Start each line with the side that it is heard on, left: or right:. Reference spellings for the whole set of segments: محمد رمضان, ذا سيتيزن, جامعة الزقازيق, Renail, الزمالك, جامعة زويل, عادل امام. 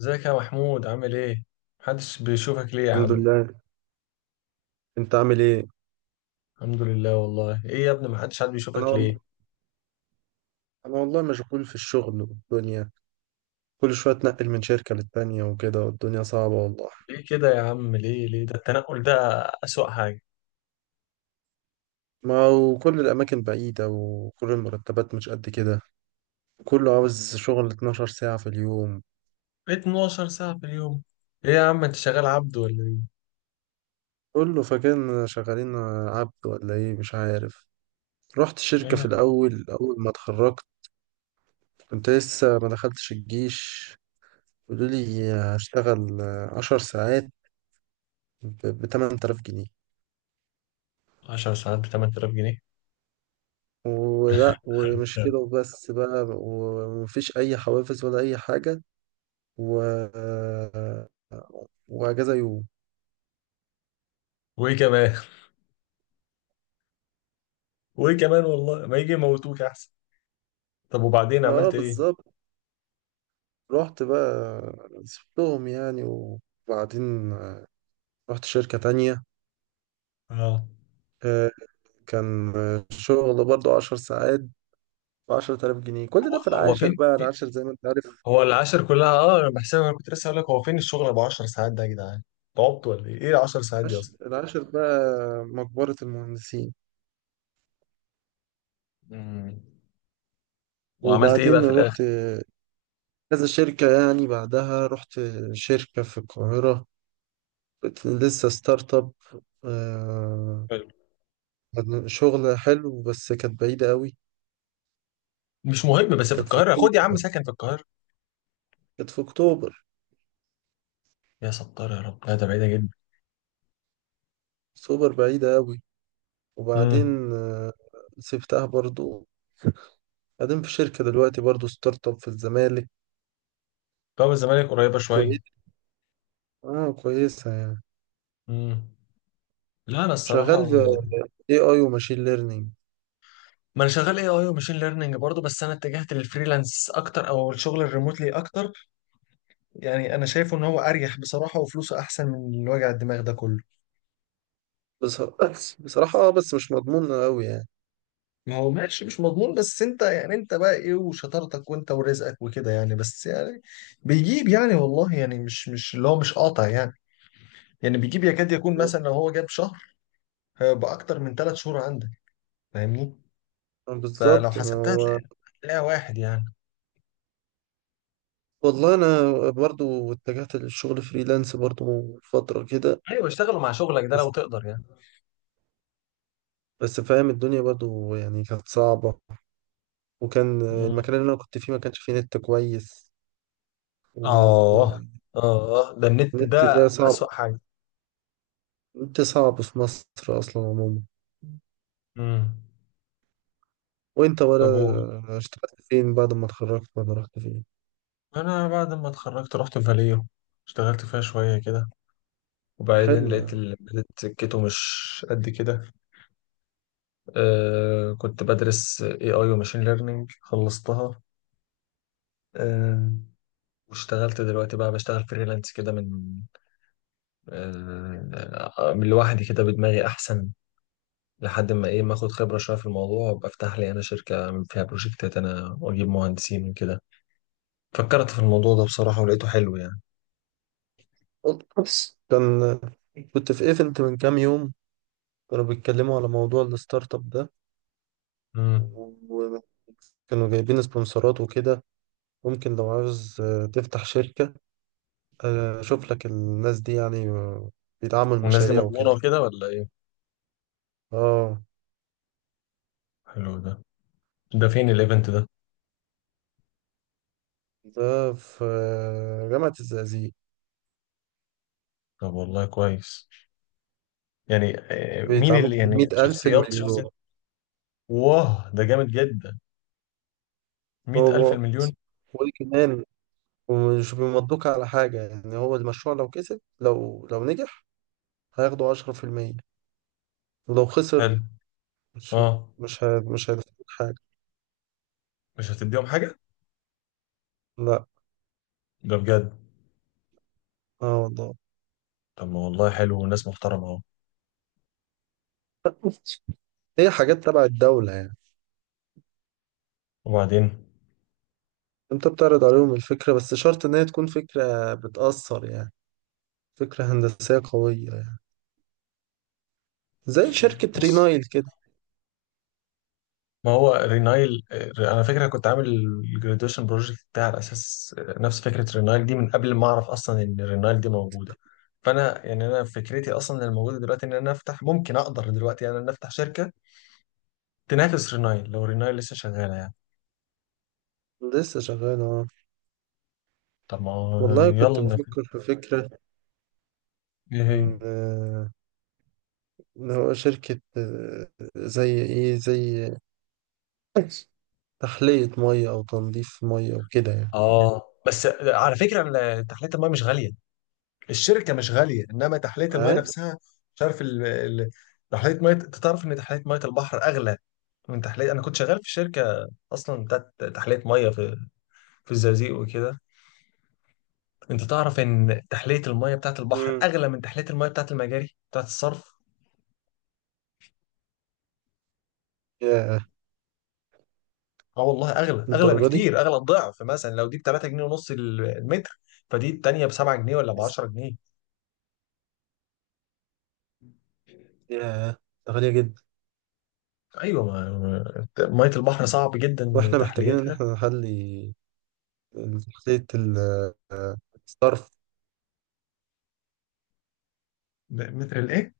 left: ازيك يا محمود عامل ايه؟ محدش بيشوفك ليه يا
right: الحمد
left: عم؟
right: لله. انت عامل ايه؟
left: الحمد لله والله، ايه يا ابني محدش حد بيشوفك
right: انا
left: ليه؟
right: والله انا والله مشغول في الشغل والدنيا. كل شويه اتنقل من شركه للتانيه وكده، والدنيا صعبه والله.
left: ليه كده يا عم؟ ليه ده التنقل ده أسوأ حاجة.
right: ما وكل الاماكن بعيده، وكل المرتبات مش قد كده. كله عاوز شغل 12 ساعه في اليوم.
left: 12 ساعة في اليوم، ايه يا عم انت شغال عبد ولا ايه؟
right: كله فاكرنا شغالين عبد ولا ايه، مش عارف. رحت
left: ايه
right: الشركه في
left: يا عم
right: الاول اول ما اتخرجت، كنت لسه ما دخلتش الجيش. قالوا لي هشتغل 10 ساعات ب 8000 جنيه،
left: 10 ساعات ب 8000 جنيه؟
right: ولا ومش كده وبس بقى، ومفيش أي حوافز ولا أي حاجة، و... وأجازة يوم.
left: وايه كمان؟ وايه كمان والله؟ ما يجي يموتوك احسن. طب وبعدين
right: اه
left: عملت ايه؟
right: بالظبط. رحت بقى سبتهم يعني، وبعدين رحت شركة تانية.
left: اه
right: آه، كان شغل برضو 10 ساعات ب 10000 جنيه، كل ده في
left: هو
right: العاشر
left: فين؟
right: بقى، العاشر زي ما انت عارف،
left: هو العشر كلها، اه انا بحسبها، انا كنت لسه هقول لك هو فين الشغل ابو 10 ساعات ده يا جدعان؟ تعبت ولا ايه؟ ايه 10 ساعات دي
right: العاشر
left: اصلا؟
right: العاشر بقى مقبرة المهندسين.
left: مم. وعملت ايه بقى
right: وبعدين
left: في الاخر.
right: رحت كذا شركة يعني، بعدها رحت شركة في القاهرة، كنت لسه ستارت اب. آه،
left: حلو.
right: يعني شغل حلو بس كانت بعيدة قوي.
left: مش مهم، بس في
right: كانت في
left: القاهره،
right: أكتوبر،
left: خد يا عم سكن في القاهره.
right: كانت في أكتوبر،
left: يا ستار يا رب، لا ده بعيده جدا.
right: أكتوبر بعيدة قوي.
left: امم
right: وبعدين سبتها برضو. قاعدين في شركة دلوقتي برضو ستارت اب في الزمالك.
left: باب الزمالك قريبه شويه.
right: كويس، اه كويسة يعني.
left: امم لا انا الصراحه،
right: شغال في اي اي وماشين ليرنينج.
left: ما انا شغال اي اي وماشين ليرنينج برضه، بس انا اتجهت للفريلانس اكتر او الشغل الريموتلي اكتر. يعني انا شايفه ان هو اريح بصراحه، وفلوسه احسن من الوجع الدماغ ده كله.
right: بس بصراحة بس مش مضمون قوي يعني.
left: ما هو ماشي، مش مضمون، بس انت يعني انت بقى ايه وشطارتك، وانت ورزقك وكده، يعني بس يعني بيجيب، يعني والله يعني مش اللي هو مش قاطع يعني. يعني بيجيب، يكاد يكون
right: آه،
left: مثلا لو هو جاب شهر، هيبقى اكتر من ثلاث شهور عندك، فاهمني؟ فلو
right: بالظبط ما
left: حسبتها
right: هو.
left: هتلاقيها واحد يعني.
right: والله انا برضو اتجهت للشغل فريلانس برضو فترة كده.
left: ايوه، اشتغلوا مع شغلك ده لو تقدر يعني.
right: بس فاهم الدنيا برضو يعني كانت صعبة، وكان
left: مم.
right: المكان اللي أنا كنت فيه ما كانش فيه نت كويس.
left: اه،
right: والنت
left: اه ده النت ده
right: ده صعب.
left: اسوأ حاجه.
right: النت صعب في مصر أصلا عموما.
left: امم
right: وأنت
left: طب و-
right: ولا اشتغلت فين بعد ما اتخرجت، ولا رحت فين؟
left: انا بعد ما اتخرجت رحت فاليو، اشتغلت فيها شويه كده، وبعدين
right: حلو
left: لقيت
right: يعني.
left: لقيت سكته مش قد كده. آه كنت بدرس اي اي وماشين ليرنينج خلصتها. آه، واشتغلت دلوقتي، بقى بشتغل فريلانس كده من من لوحدي كده بدماغي احسن، لحد ما ايه ما اخد خبره شويه في الموضوع وابقى افتح لي انا شركه أعمل فيها بروجكتات انا، واجيب مهندسين وكده. فكرت في الموضوع ده بصراحه ولقيته حلو يعني.
right: بس كنت في ايفنت من كام يوم، كانوا بيتكلموا على موضوع الستارت اب ده،
left: امم،
right: وكانوا جايبين سبونسرات وكده. ممكن لو عاوز تفتح شركة، أشوف لك الناس دي يعني، بيدعموا
left: والناس دي
right: المشاريع
left: مضمونه
right: وكده.
left: وكده ولا ايه؟
right: اه،
left: حلو ده، ده فين الايفنت ده؟
right: ده في جامعة الزقازيق.
left: طب والله كويس. يعني مين
right: بيدعموك
left: اللي
right: من
left: يعني
right: 100000
left: شخصيات شخصيات؟
right: المليون.
left: واه ده جامد جدا، مئة ألف
right: هو
left: المليون!
right: وكمان ومش بيمضوك على حاجة يعني. هو المشروع لو كسب، لو نجح، هياخدوا 10%. ولو خسر
left: حلو.
right: مش
left: اه،
right: مش هيدفعوك حاجة.
left: مش هتديهم حاجة.
right: لا.
left: ده بجد؟
right: اه والله.
left: طب ما والله حلو وناس محترمة اهو.
right: هي حاجات تبع الدولة يعني.
left: وبعدين؟
right: انت بتعرض عليهم الفكرة، بس شرط ان هي تكون فكرة بتأثر يعني، فكرة هندسية قوية، زي شركة
left: بص،
right: رينايل كده.
left: ما هو رينايل، انا فاكر أنا كنت عامل الجراديويشن بروجكت بتاعي على اساس نفس فكره رينايل دي من قبل ما اعرف اصلا ان رينايل دي موجوده. فانا يعني انا فكرتي اصلا الموجوده دلوقتي ان انا افتح، ممكن اقدر دلوقتي يعني ان انا افتح شركه تنافس رينايل، لو رينايل لسه شغاله يعني.
right: لسه شغال اه.
left: طب ما هو
right: والله كنت
left: يلا ننافس.
right: بفكر في فكرة،
left: ايه
right: إن
left: هي؟
right: آه، إن هو شركة، زي إيه، زي تحلية مية أو تنظيف مية وكده يعني.
left: اه، بس على فكره تحليه الماء مش غاليه، الشركه مش غاليه، انما تحليه الماء
right: اه.
left: نفسها. مش عارف تحليه ميه، انت تعرف ان تحليه ميه البحر اغلى من تحلية. أنا كنت شغال في شركة أصلا بتاعت تحلية مية في في الزقازيق وكده. أنت تعرف إن تحلية المية بتاعت البحر
right: مم.
left: أغلى من تحلية المية بتاعت المجاري بتاعت الصرف.
right: ياه،
left: أه والله أغلى، أغلى
right: للدرجة دي.
left: بكتير، أغلى الضعف. مثلا لو دي ب 3 جنيه ونص المتر، فدي التانية ب 7 جنيه ولا ب 10 جنيه.
right: ياه، ده غالية جدا.
left: أيوة، مية البحر صعب جدا
right: وإحنا محتاجين إن
left: تحليتها.
right: إحنا نحلي، تحلية آه، الصرف.
left: متر الإيه؟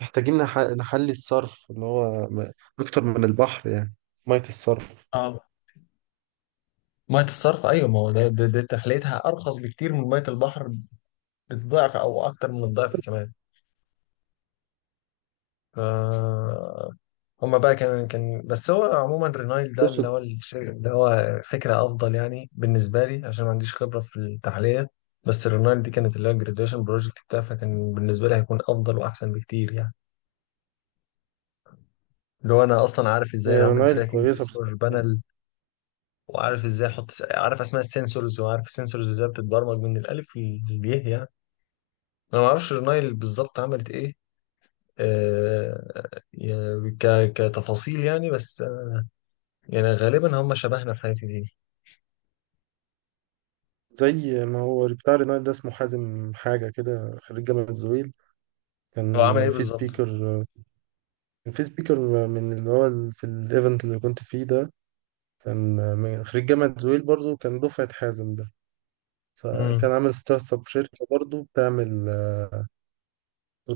right: محتاجين نحلي الصرف اللي هو أكتر من البحر يعني، مية الصرف.
left: أه، مية الصرف أيوة، ما هو ده, ده, ده تحليتها أرخص بكتير من مية البحر، بالضعف أو أكتر من الضعف كمان. ف هما بقى كان كان بس هو عموما رينايل ده اللي هو اللي هو فكرة أفضل يعني بالنسبة لي عشان ما عنديش خبرة في التحلية. بس رينايل دي كانت اللي هو الجراديويشن بروجكت بتاعي، فكان بالنسبة لي هيكون أفضل وأحسن بكتير يعني. اللي هو أنا أصلا عارف إزاي
right: هي
left: أعمل
right: رونايل
left: تراكنج
right: كويسة
left: للسولار
right: بصراحة.
left: بانل، وعارف إزاي عارف أسماء السنسورز، وعارف السنسورز إزاي بتتبرمج من الألف للياء يعني. أنا ما أعرفش رينايل بالظبط عملت إيه، يعني كتفاصيل يعني، بس يعني غالبا هم شبهنا في الحاجات دي.
right: زي ما هو بتاع رونايل ده، اسمه حازم حاجة كده، خريج جامعة زويل.
left: هو
right: كان
left: عمل ايه
right: في
left: بالظبط؟
right: سبيكر كان في سبيكر من اللي هو في الايفنت اللي كنت فيه ده. كان من خريج جامعة زويل برضو، كان دفعة حازم ده. فكان
left: امم،
right: عامل ستارت اب شركة برضو بتعمل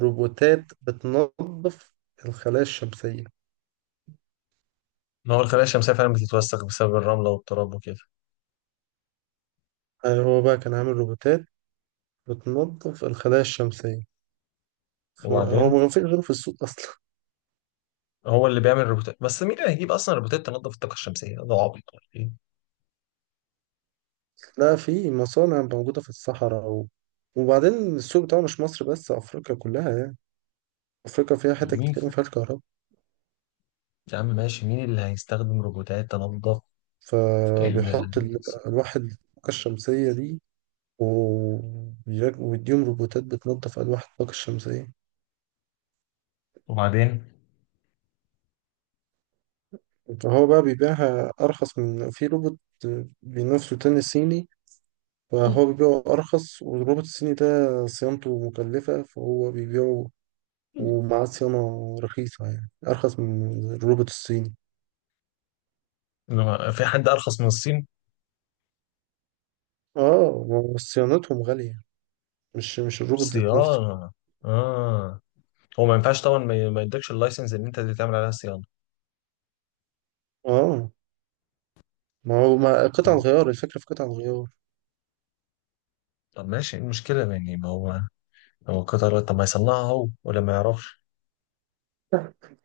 right: روبوتات بتنظف الخلايا الشمسية.
left: ما هو الخلايا الشمسية فعلا بتتوسخ بسبب الرملة والتراب وكده.
right: يعني هو بقى كان عامل روبوتات بتنظف الخلايا الشمسية، فهو ما
left: وبعدين؟
right: فيش غيره في السوق أصلا.
left: هو اللي بيعمل روبوتات؟ بس مين اللي هيجيب اصلا روبوتات تنظف الطاقة الشمسية؟ ده عبيط ولا ايه؟
right: لا، في مصانع موجودة في الصحراء وبعدين السوق بتاعه مش مصر بس، أفريقيا كلها يعني. أفريقيا فيها حتت
left: مين؟
right: كتير ما فيهاش كهرباء،
left: يا عم ماشي، مين اللي هيستخدم روبوتات تنظف ال...
right: فبيحط ألواح الطاقة الشمسية دي، ويديهم روبوتات بتنظف ألواح الطاقة الشمسية.
left: وبعدين؟
right: فهو بقى بيبيعها أرخص من في روبوت بينافسه تاني صيني. فهو بيبيعه أرخص، والروبوت الصيني ده صيانته مكلفة، فهو بيبيعه ومعاه صيانة رخيصة يعني أرخص من الروبوت الصيني.
left: في حد ارخص من الصين؟
right: اه ما هو صيانتهم غالية، مش الروبوت ذات نفسه.
left: صيانه، اه. هو ما ينفعش طبعا، ما يدكش اللايسنس ان انت اللي تعمل عليها صيانه.
right: اه، ما هو ما قطع
left: مم.
right: الغيار، الفكرة في قطع الغيار.
left: طب ماشي، ايه المشكله يعني، ما هو هو قطر، طب ما يصنعها هو ولا ما يعرفش؟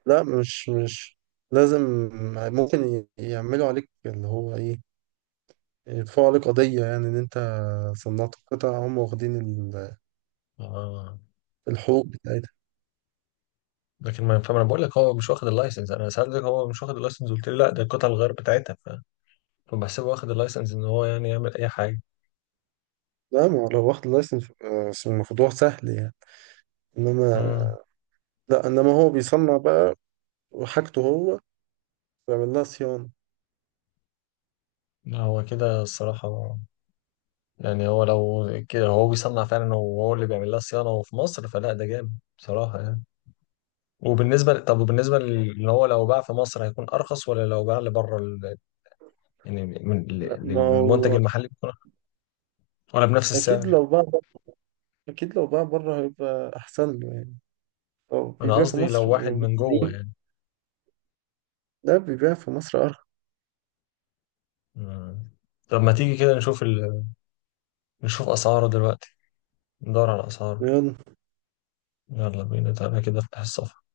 right: لا مش لازم. ممكن يعملوا عليك اللي هو ايه، يدفعوا عليك قضية يعني، ان انت صنعت قطع هم واخدين
left: آه.
right: الحقوق بتاعتها.
left: لكن ما فاهم، انا بقول لك هو مش واخد اللايسنس، انا سألتك هو مش واخد اللايسنس قلت لي لا ده القطع الغيار بتاعتها، فبحسبه واخد اللايسنس ان هو يعني يعمل اي حاجه.
right: لا ما هو لو واخد لايسنس، الموضوع سهل يعني. انما
left: امم.
right: لا، انما هو بيصنع بقى، وحاجته هو بيعمل لها صيانة.
left: لا، هو كده الصراحه، يعني هو لو كده، هو بيصنع فعلا وهو اللي بيعمل لها صيانه وفي مصر، فلا ده جامد بصراحه يعني. طب ان هو لو باع في مصر هيكون ارخص، ولا لو باع لبره ال... يعني من...
right: لا، ما
left: للمنتج
right: هو
left: المحلي بيكون أرخص؟ ولا بنفس
right: اكيد
left: السعر؟
right: لو باع اكيد لو باع بره هيبقى احسن له يعني. اه
left: انا
right: بيبيع في
left: قصدي لو
right: مصر.
left: واحد من
right: ليه؟
left: جوه.
right: ده بيبيع في مصر أرخص.
left: مم. طب ما تيجي كده نشوف ال... نشوف أسعاره دلوقتي، ندور على أسعاره.
right: يلا.
left: يلا بينا، تعالى كده افتح الصفحة.